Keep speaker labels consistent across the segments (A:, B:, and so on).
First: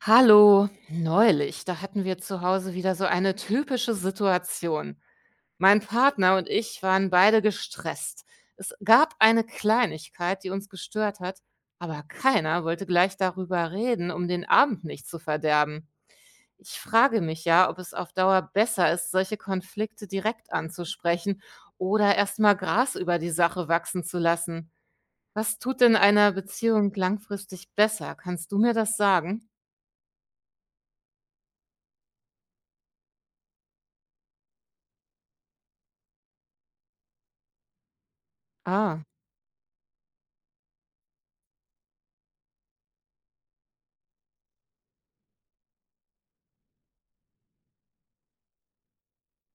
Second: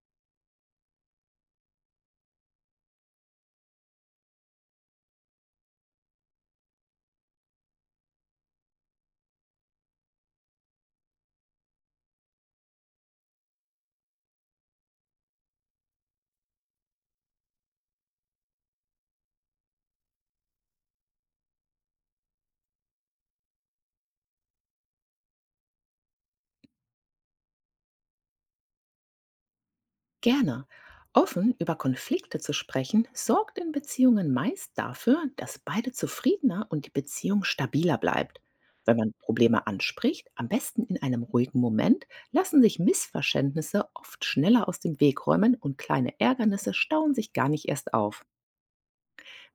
A: Hallo, neulich, da hatten wir zu Hause wieder so eine typische Situation. Mein Partner und ich waren beide gestresst. Es gab eine Kleinigkeit, die uns gestört hat, aber keiner wollte gleich darüber reden, um den Abend nicht zu verderben. Ich frage mich ja, ob es auf Dauer besser ist, solche Konflikte direkt anzusprechen oder erst mal Gras über die Sache wachsen zu lassen. Was tut denn einer Beziehung langfristig besser? Kannst du mir das sagen?
B: Gerne. Offen über Konflikte zu sprechen, sorgt in Beziehungen meist dafür, dass beide zufriedener und die Beziehung stabiler bleibt. Wenn
A: Ah.
B: man Probleme anspricht, am besten in einem ruhigen Moment, lassen sich Missverständnisse oft schneller aus dem Weg räumen und kleine Ärgernisse stauen sich gar nicht erst auf.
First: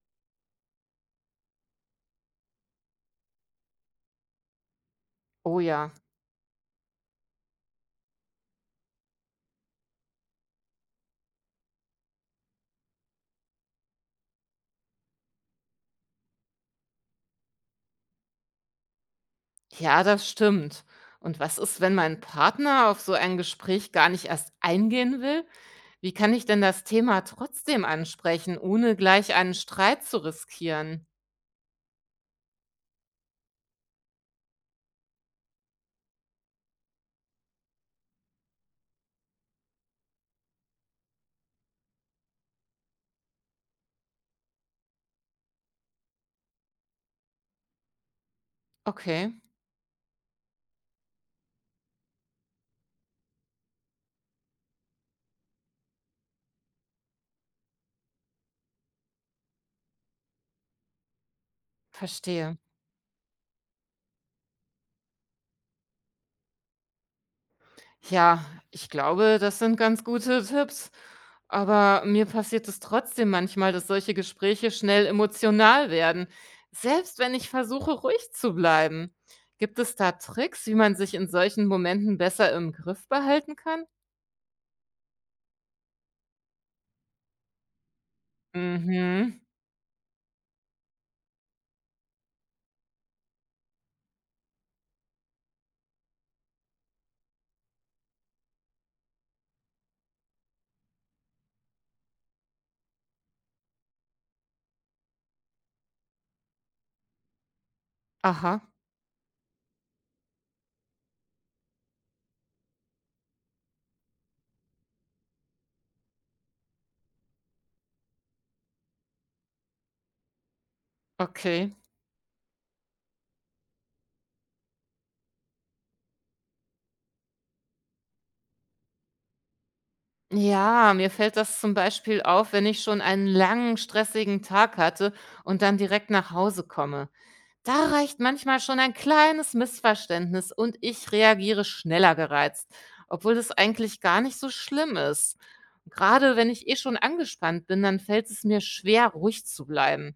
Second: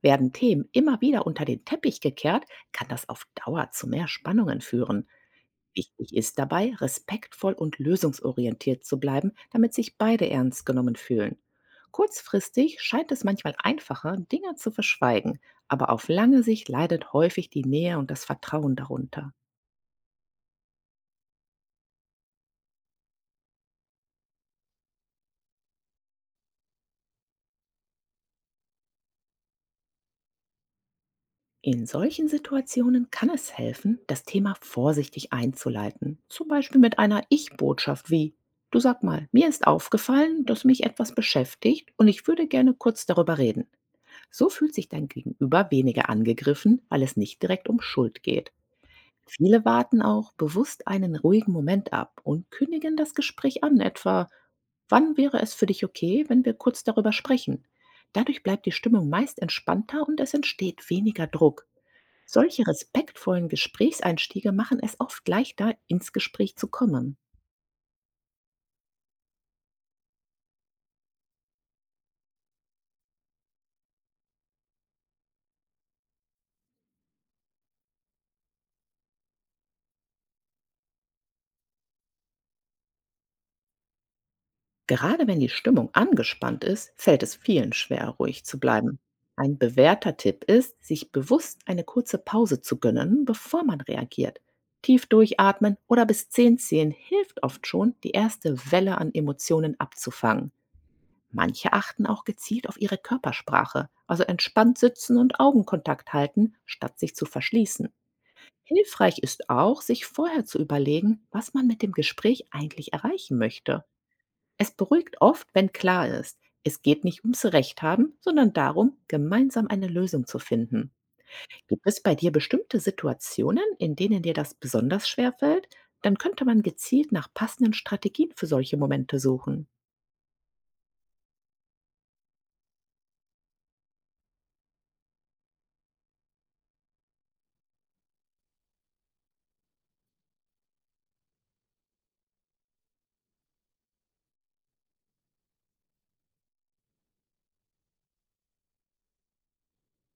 B: Werden Themen immer wieder unter den Teppich gekehrt, kann das auf Dauer zu mehr Spannungen führen.
A: Oh ja,
B: Wichtig ist dabei, respektvoll und lösungsorientiert zu bleiben, damit sich beide ernst genommen fühlen. Kurzfristig scheint es manchmal einfacher, Dinge zu verschweigen, aber auf lange Sicht leidet häufig die Nähe und das Vertrauen darunter.
A: ja, das stimmt. Und was ist, wenn mein Partner auf so ein Gespräch gar nicht erst eingehen will? Wie kann ich denn das Thema trotzdem ansprechen, ohne gleich einen Streit zu riskieren?
B: In solchen Situationen kann es helfen, das Thema vorsichtig einzuleiten, zum Beispiel mit einer Ich-Botschaft wie: Du, sag mal, mir ist aufgefallen, dass mich etwas beschäftigt und ich würde gerne kurz darüber reden. So fühlt sich dein Gegenüber weniger angegriffen, weil es nicht direkt um Schuld geht.
A: Okay,
B: Viele warten auch bewusst einen ruhigen Moment ab und kündigen das Gespräch an, etwa: Wann wäre es für dich okay, wenn wir kurz darüber sprechen? Dadurch bleibt die Stimmung meist entspannter und es entsteht weniger Druck.
A: verstehe.
B: Solche respektvollen Gesprächseinstiege machen es oft leichter, ins Gespräch zu kommen.
A: Ja, ich glaube, das sind ganz gute Tipps. Aber mir passiert es trotzdem manchmal, dass solche Gespräche schnell emotional werden, selbst wenn ich versuche, ruhig zu bleiben. Gibt es da Tricks, wie man sich in solchen Momenten besser im Griff behalten kann?
B: Gerade wenn die Stimmung angespannt ist, fällt es vielen schwer, ruhig zu bleiben.
A: Mhm.
B: Ein bewährter Tipp ist, sich bewusst eine kurze Pause zu gönnen, bevor man reagiert. Tief durchatmen oder bis 10 zählen hilft oft schon, die erste Welle an Emotionen abzufangen. Manche achten auch gezielt auf ihre Körpersprache, also entspannt sitzen und Augenkontakt halten, statt sich zu verschließen.
A: Aha,
B: Hilfreich ist auch, sich vorher zu überlegen, was man mit dem Gespräch eigentlich erreichen möchte. Es beruhigt oft, wenn klar ist, es geht nicht ums Recht haben, sondern darum, gemeinsam eine Lösung zu finden.
A: okay.
B: Gibt es bei dir bestimmte Situationen, in denen dir das besonders schwer fällt? Dann könnte man gezielt nach passenden Strategien für solche Momente suchen.
A: Ja, mir fällt das zum Beispiel auf, wenn ich schon einen langen, stressigen Tag hatte und dann direkt nach Hause komme. Da reicht manchmal schon ein kleines Missverständnis und ich reagiere schneller gereizt, obwohl das eigentlich gar nicht so schlimm ist. Gerade wenn ich eh schon angespannt bin, dann fällt es mir schwer, ruhig zu bleiben.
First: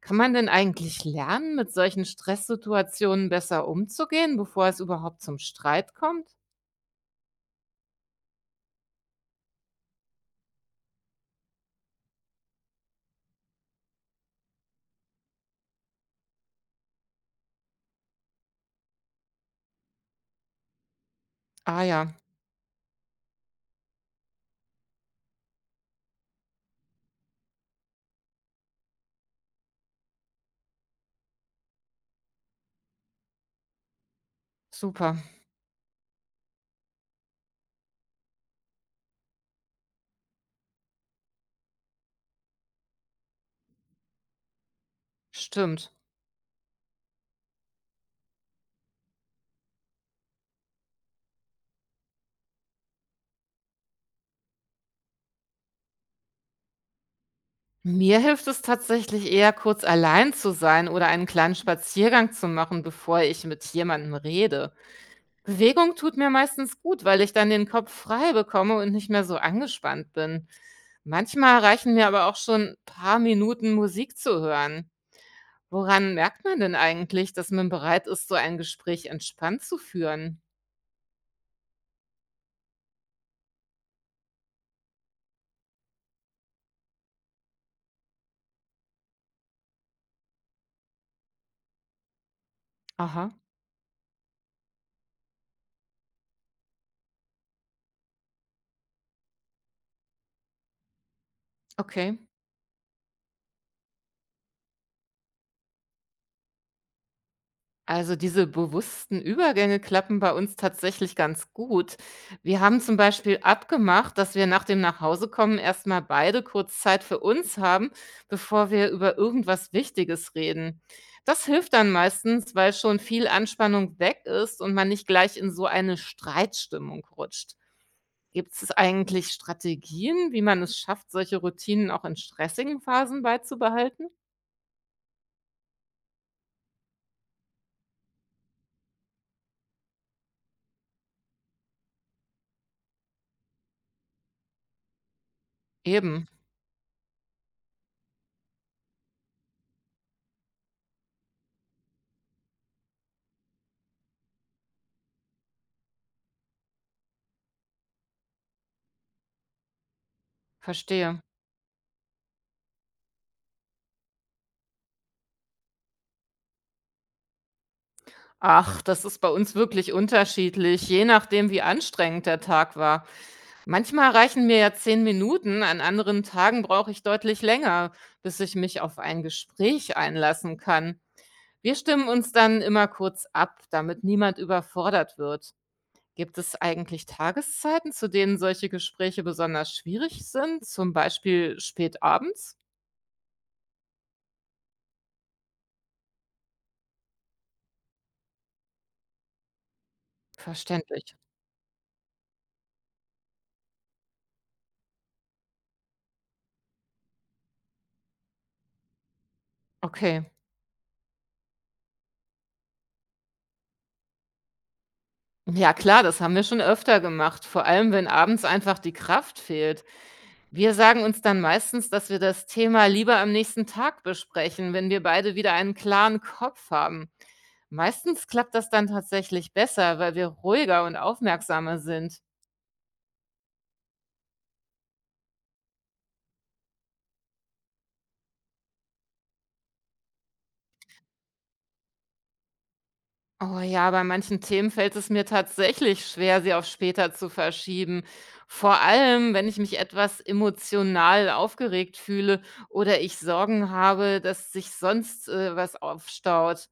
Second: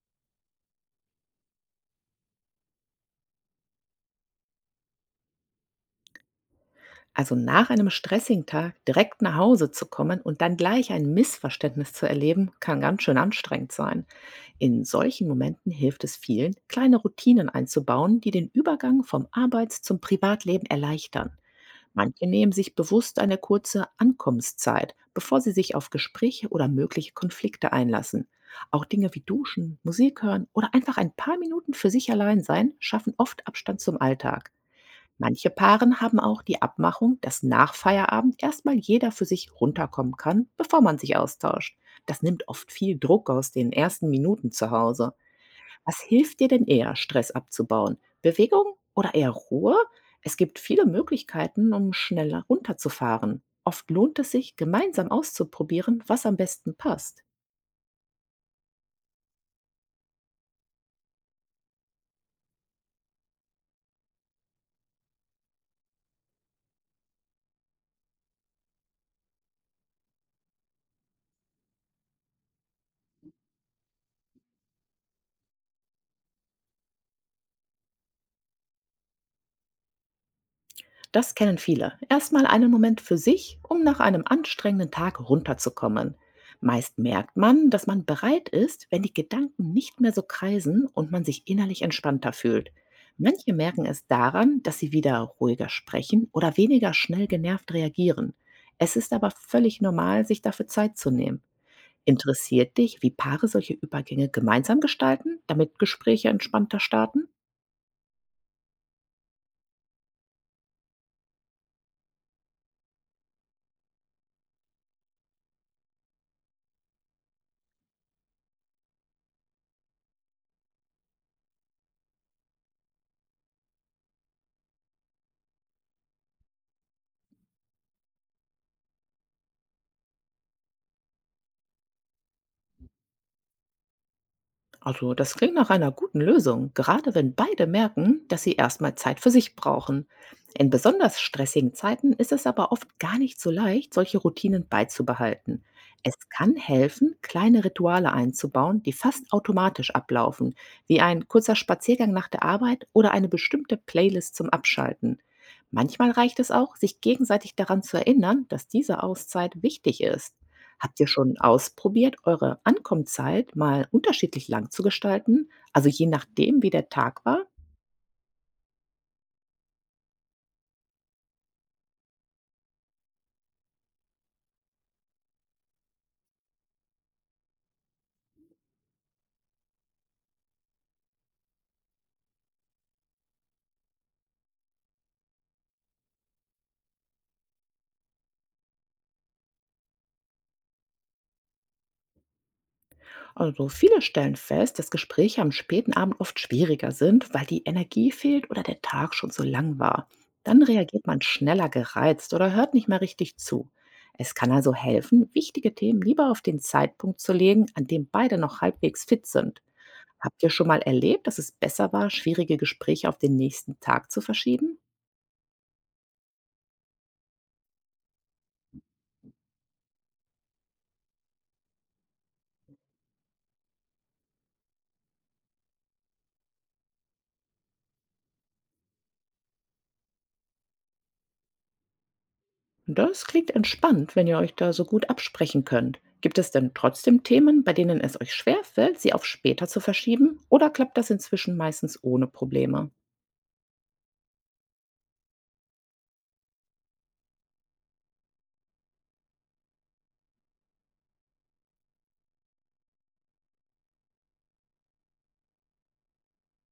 A: Kann man denn eigentlich lernen, mit solchen Stresssituationen besser umzugehen, bevor es überhaupt zum Streit kommt?
B: Also, nach einem stressigen Tag direkt nach Hause zu kommen und dann gleich ein Missverständnis zu erleben, kann ganz schön anstrengend sein. In solchen Momenten hilft es vielen, kleine Routinen einzubauen, die den Übergang vom Arbeits- zum Privatleben erleichtern.
A: Ah ja.
B: Manche nehmen sich bewusst eine kurze Ankommenszeit, bevor sie sich auf Gespräche oder mögliche Konflikte einlassen. Auch Dinge wie Duschen, Musik hören oder einfach ein paar Minuten für sich allein sein schaffen oft Abstand zum Alltag.
A: Super,
B: Manche Paaren haben auch die Abmachung, dass nach Feierabend erstmal jeder für sich runterkommen kann, bevor man sich austauscht. Das nimmt oft viel Druck aus den ersten Minuten zu Hause.
A: stimmt.
B: Was hilft dir denn eher, Stress abzubauen? Bewegung oder eher Ruhe? Es gibt viele Möglichkeiten, um schneller runterzufahren. Oft lohnt es sich, gemeinsam auszuprobieren, was am besten passt.
A: Mir hilft es tatsächlich eher, kurz allein zu sein oder einen kleinen Spaziergang zu machen, bevor ich mit jemandem rede. Bewegung tut mir meistens gut, weil ich dann den Kopf frei bekomme und nicht mehr so angespannt bin. Manchmal reichen mir aber auch schon ein paar Minuten Musik zu hören. Woran merkt man denn eigentlich, dass man bereit ist, so ein Gespräch entspannt zu führen?
B: Das kennen viele. Erstmal einen Moment für sich, um nach einem anstrengenden Tag runterzukommen. Meist merkt man, dass man bereit ist, wenn die Gedanken nicht mehr so kreisen und man sich innerlich entspannter fühlt.
A: Aha,
B: Manche merken es daran, dass sie wieder ruhiger sprechen oder weniger schnell genervt reagieren. Es ist aber völlig normal, sich dafür Zeit zu nehmen.
A: okay.
B: Interessiert dich, wie Paare solche Übergänge gemeinsam gestalten, damit Gespräche entspannter starten?
A: Also diese bewussten Übergänge klappen bei uns tatsächlich ganz gut. Wir haben zum Beispiel abgemacht, dass wir nach dem Nachhausekommen erstmal beide kurz Zeit für uns haben, bevor wir über irgendwas Wichtiges reden. Das hilft dann meistens, weil schon viel Anspannung weg ist und man nicht gleich in so eine Streitstimmung rutscht. Gibt es eigentlich Strategien, wie man es schafft, solche Routinen auch in stressigen Phasen beizubehalten?
B: Also, das klingt nach einer guten Lösung, gerade wenn beide merken, dass sie erstmal Zeit für sich brauchen. In besonders stressigen Zeiten ist es aber oft gar nicht so leicht, solche Routinen beizubehalten. Es
A: Eben,
B: kann helfen, kleine Rituale einzubauen, die fast automatisch ablaufen, wie ein kurzer Spaziergang nach der Arbeit oder eine bestimmte Playlist zum Abschalten. Manchmal reicht es auch, sich gegenseitig daran zu erinnern, dass diese Auszeit wichtig ist. Habt ihr
A: verstehe.
B: schon ausprobiert, eure Ankommenszeit mal unterschiedlich lang zu gestalten, also je nachdem, wie der Tag war?
A: Ach, das ist bei uns wirklich unterschiedlich, je nachdem, wie anstrengend der Tag war. Manchmal reichen mir ja 10 Minuten, an anderen Tagen brauche ich deutlich länger, bis ich mich auf ein Gespräch einlassen kann. Wir stimmen uns dann immer kurz ab, damit niemand überfordert wird. Gibt es eigentlich Tageszeiten, zu denen solche Gespräche besonders schwierig sind, zum Beispiel spät abends?
B: Also viele stellen fest, dass Gespräche am späten Abend oft schwieriger sind, weil die Energie fehlt oder der Tag schon so lang war. Dann reagiert
A: Verständlich.
B: man schneller gereizt oder hört nicht mehr richtig zu. Es kann also helfen, wichtige Themen lieber auf den Zeitpunkt zu legen, an dem beide noch halbwegs fit sind.
A: Okay.
B: Habt ihr schon mal erlebt, dass es besser war, schwierige Gespräche auf den nächsten Tag zu verschieben?
A: Ja klar, das haben wir schon öfter gemacht, vor allem wenn abends einfach die Kraft fehlt. Wir sagen uns dann meistens, dass wir das Thema lieber am nächsten Tag besprechen, wenn wir beide wieder einen klaren Kopf haben. Meistens klappt das dann tatsächlich besser, weil wir ruhiger und aufmerksamer sind.
B: Das klingt entspannt, wenn ihr euch da so gut absprechen könnt. Gibt es denn trotzdem Themen, bei denen es euch schwerfällt, sie auf später zu verschieben? Oder klappt das inzwischen meistens ohne Probleme?
A: Oh ja, bei manchen Themen fällt es mir tatsächlich schwer, sie auf später zu verschieben. Vor allem, wenn ich mich etwas emotional aufgeregt fühle oder ich Sorgen habe, dass sich sonst was aufstaut.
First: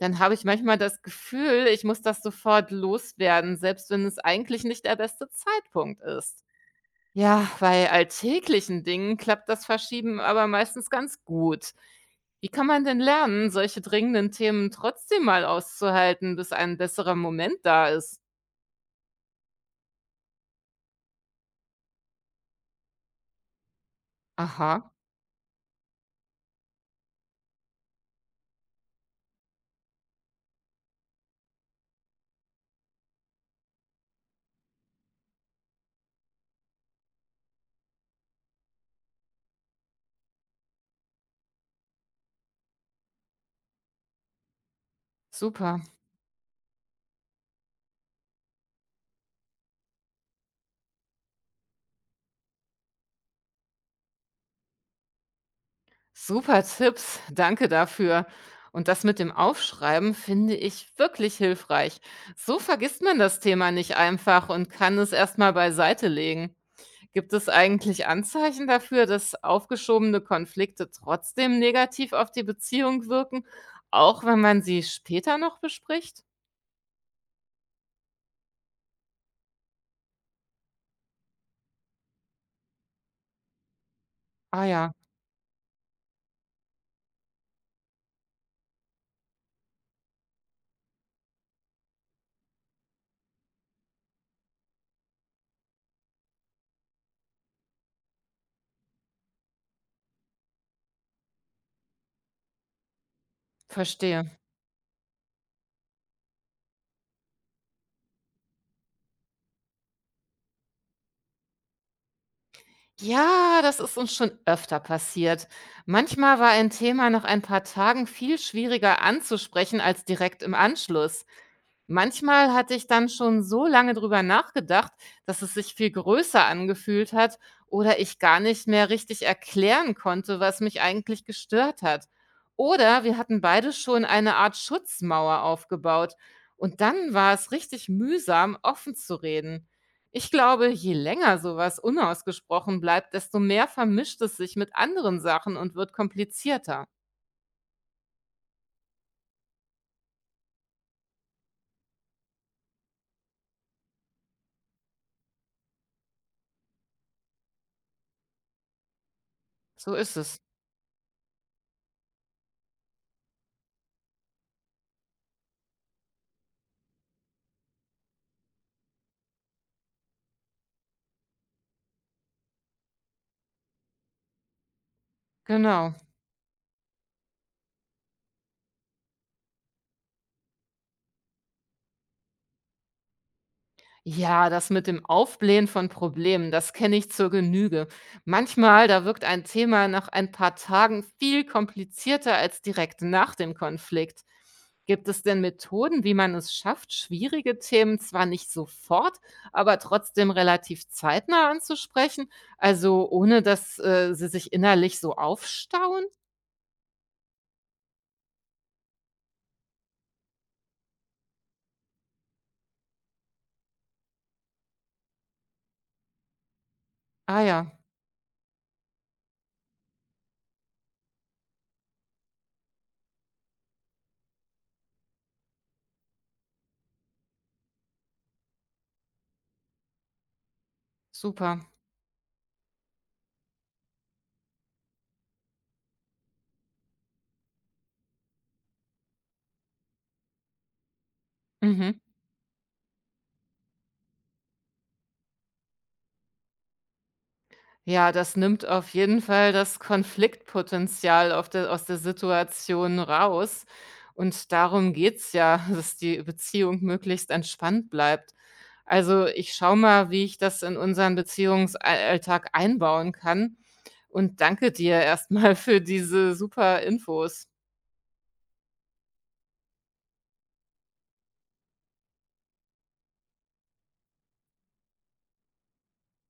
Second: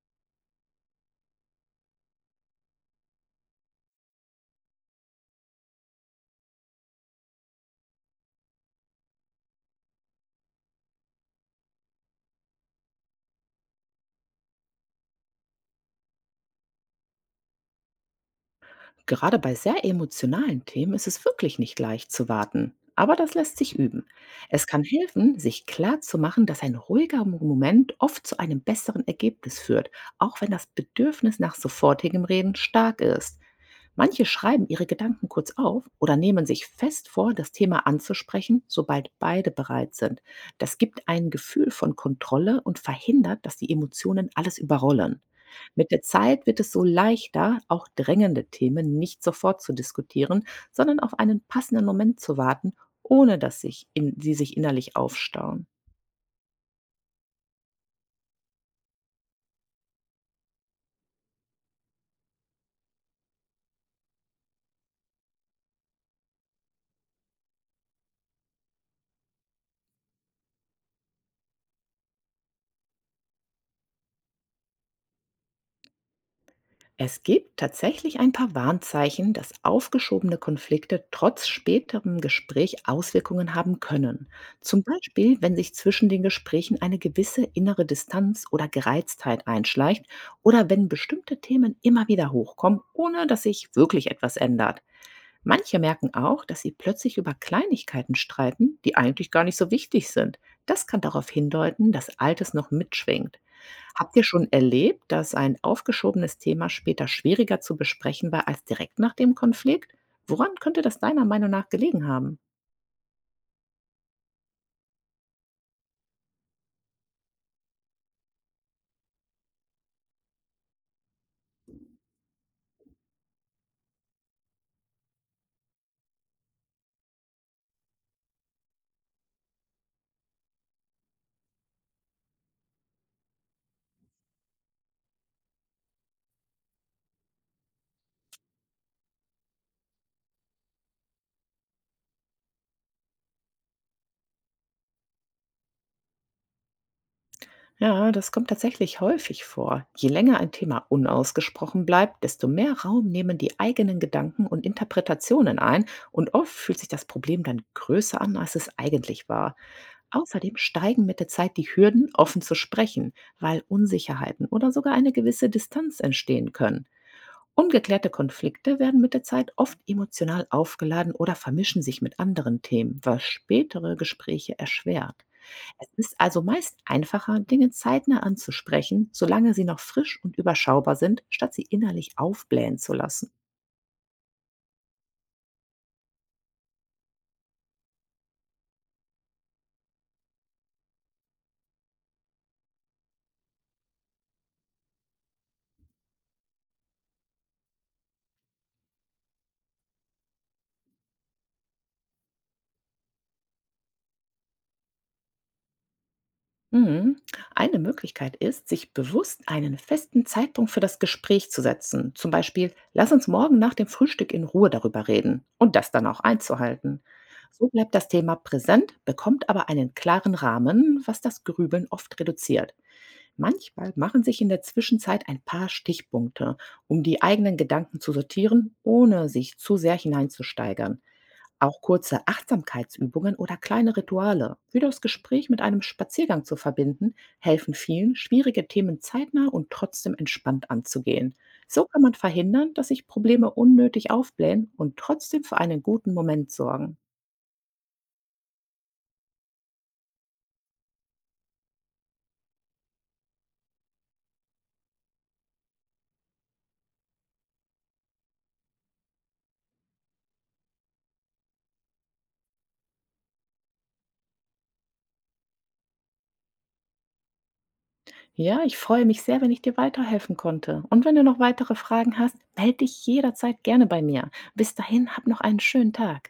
A: Dann habe ich manchmal das Gefühl, ich muss das sofort loswerden, selbst wenn es eigentlich nicht der beste Zeitpunkt ist. Ja, bei alltäglichen Dingen klappt das Verschieben aber meistens ganz gut. Wie kann man denn lernen, solche dringenden Themen trotzdem mal auszuhalten, bis ein besserer Moment da ist?
B: Gerade bei sehr emotionalen Themen ist es wirklich nicht leicht zu warten. Aber das lässt sich üben. Es kann
A: Aha,
B: helfen, sich klarzumachen, dass ein ruhiger Moment oft zu einem besseren Ergebnis führt, auch wenn das Bedürfnis nach sofortigem Reden stark ist. Manche schreiben ihre Gedanken kurz auf oder nehmen sich fest vor, das Thema anzusprechen, sobald beide bereit sind. Das gibt ein Gefühl von Kontrolle und verhindert, dass die Emotionen alles überrollen.
A: super.
B: Mit der Zeit wird es so leichter, auch drängende Themen nicht sofort zu diskutieren, sondern auf einen passenden Moment zu warten, ohne dass sich sie sich innerlich aufstauen.
A: Super Tipps. Danke dafür. Und das mit dem Aufschreiben finde ich wirklich hilfreich. So vergisst man das Thema nicht einfach und kann es erstmal beiseite legen. Gibt es eigentlich Anzeichen dafür, dass aufgeschobene Konflikte trotzdem negativ auf die Beziehung wirken, auch wenn man sie später noch bespricht?
B: Es gibt tatsächlich ein paar Warnzeichen, dass aufgeschobene Konflikte trotz späterem Gespräch Auswirkungen haben können.
A: Ah
B: Zum
A: ja,
B: Beispiel, wenn sich zwischen den Gesprächen eine gewisse innere Distanz oder Gereiztheit einschleicht oder wenn bestimmte Themen immer wieder hochkommen, ohne dass sich wirklich etwas ändert. Manche merken auch, dass sie plötzlich über Kleinigkeiten streiten, die eigentlich gar nicht so wichtig sind. Das kann darauf hindeuten, dass Altes noch mitschwingt. Habt ihr
A: verstehe.
B: schon erlebt, dass ein aufgeschobenes Thema später schwieriger zu besprechen war als direkt nach dem Konflikt? Woran könnte das deiner Meinung nach gelegen haben?
A: Ja, das ist uns schon öfter passiert. Manchmal war ein Thema nach ein paar Tagen viel schwieriger anzusprechen als direkt im Anschluss. Manchmal hatte ich dann schon so lange drüber nachgedacht, dass es sich viel größer angefühlt hat oder ich gar nicht mehr richtig erklären konnte, was mich eigentlich gestört hat. Oder wir hatten beide schon eine Art Schutzmauer aufgebaut. Und dann war es richtig mühsam, offen zu reden. Ich glaube, je länger sowas unausgesprochen bleibt, desto mehr vermischt es sich mit anderen Sachen und wird komplizierter.
B: Ja, das kommt tatsächlich häufig vor. Je länger ein Thema unausgesprochen bleibt, desto mehr Raum nehmen die eigenen Gedanken und Interpretationen ein und oft fühlt sich das Problem dann größer an, als es eigentlich war.
A: So ist es.
B: Außerdem steigen mit der Zeit die Hürden, offen zu sprechen, weil Unsicherheiten oder sogar eine gewisse Distanz entstehen können. Ungeklärte Konflikte werden mit der Zeit oft emotional aufgeladen oder vermischen sich mit anderen Themen, was spätere Gespräche erschwert. Es
A: Genau.
B: ist also meist einfacher, Dinge zeitnah anzusprechen, solange sie noch frisch und überschaubar sind, statt sie innerlich aufblähen zu lassen.
A: Ja, das mit dem Aufblähen von Problemen, das kenne ich zur Genüge. Manchmal, da wirkt ein Thema nach ein paar Tagen viel komplizierter als direkt nach dem Konflikt. Gibt es denn Methoden, wie man es schafft, schwierige Themen zwar nicht sofort, aber trotzdem relativ zeitnah anzusprechen, also ohne dass sie sich innerlich so aufstauen?
B: Mhm. Eine Möglichkeit ist, sich bewusst einen festen Zeitpunkt für das Gespräch zu setzen. Zum Beispiel: Lass uns morgen nach dem Frühstück in Ruhe darüber reden und das dann auch einzuhalten.
A: Ah
B: So
A: ja,
B: bleibt das Thema präsent, bekommt aber einen klaren Rahmen, was das Grübeln oft reduziert. Manchmal machen sich in der Zwischenzeit ein paar Stichpunkte, um die eigenen Gedanken zu sortieren, ohne sich zu sehr hineinzusteigern.
A: super.
B: Auch kurze Achtsamkeitsübungen oder kleine Rituale, wie das Gespräch mit einem Spaziergang zu verbinden, helfen vielen, schwierige Themen zeitnah und trotzdem entspannt anzugehen. So kann
A: Mhm.
B: man verhindern, dass sich Probleme unnötig aufblähen und trotzdem für einen guten Moment sorgen.
A: Ja, das nimmt auf jeden Fall das Konfliktpotenzial auf der aus der Situation raus. Und darum geht's ja, dass die Beziehung möglichst entspannt bleibt. Also, ich schaue mal, wie ich das in unseren Beziehungsalltag einbauen kann. Und danke dir erstmal für diese super Infos.
B: Ja, ich freue mich sehr, wenn ich dir weiterhelfen konnte. Und wenn du noch weitere Fragen hast, melde dich jederzeit gerne bei mir. Bis dahin, hab noch einen schönen Tag.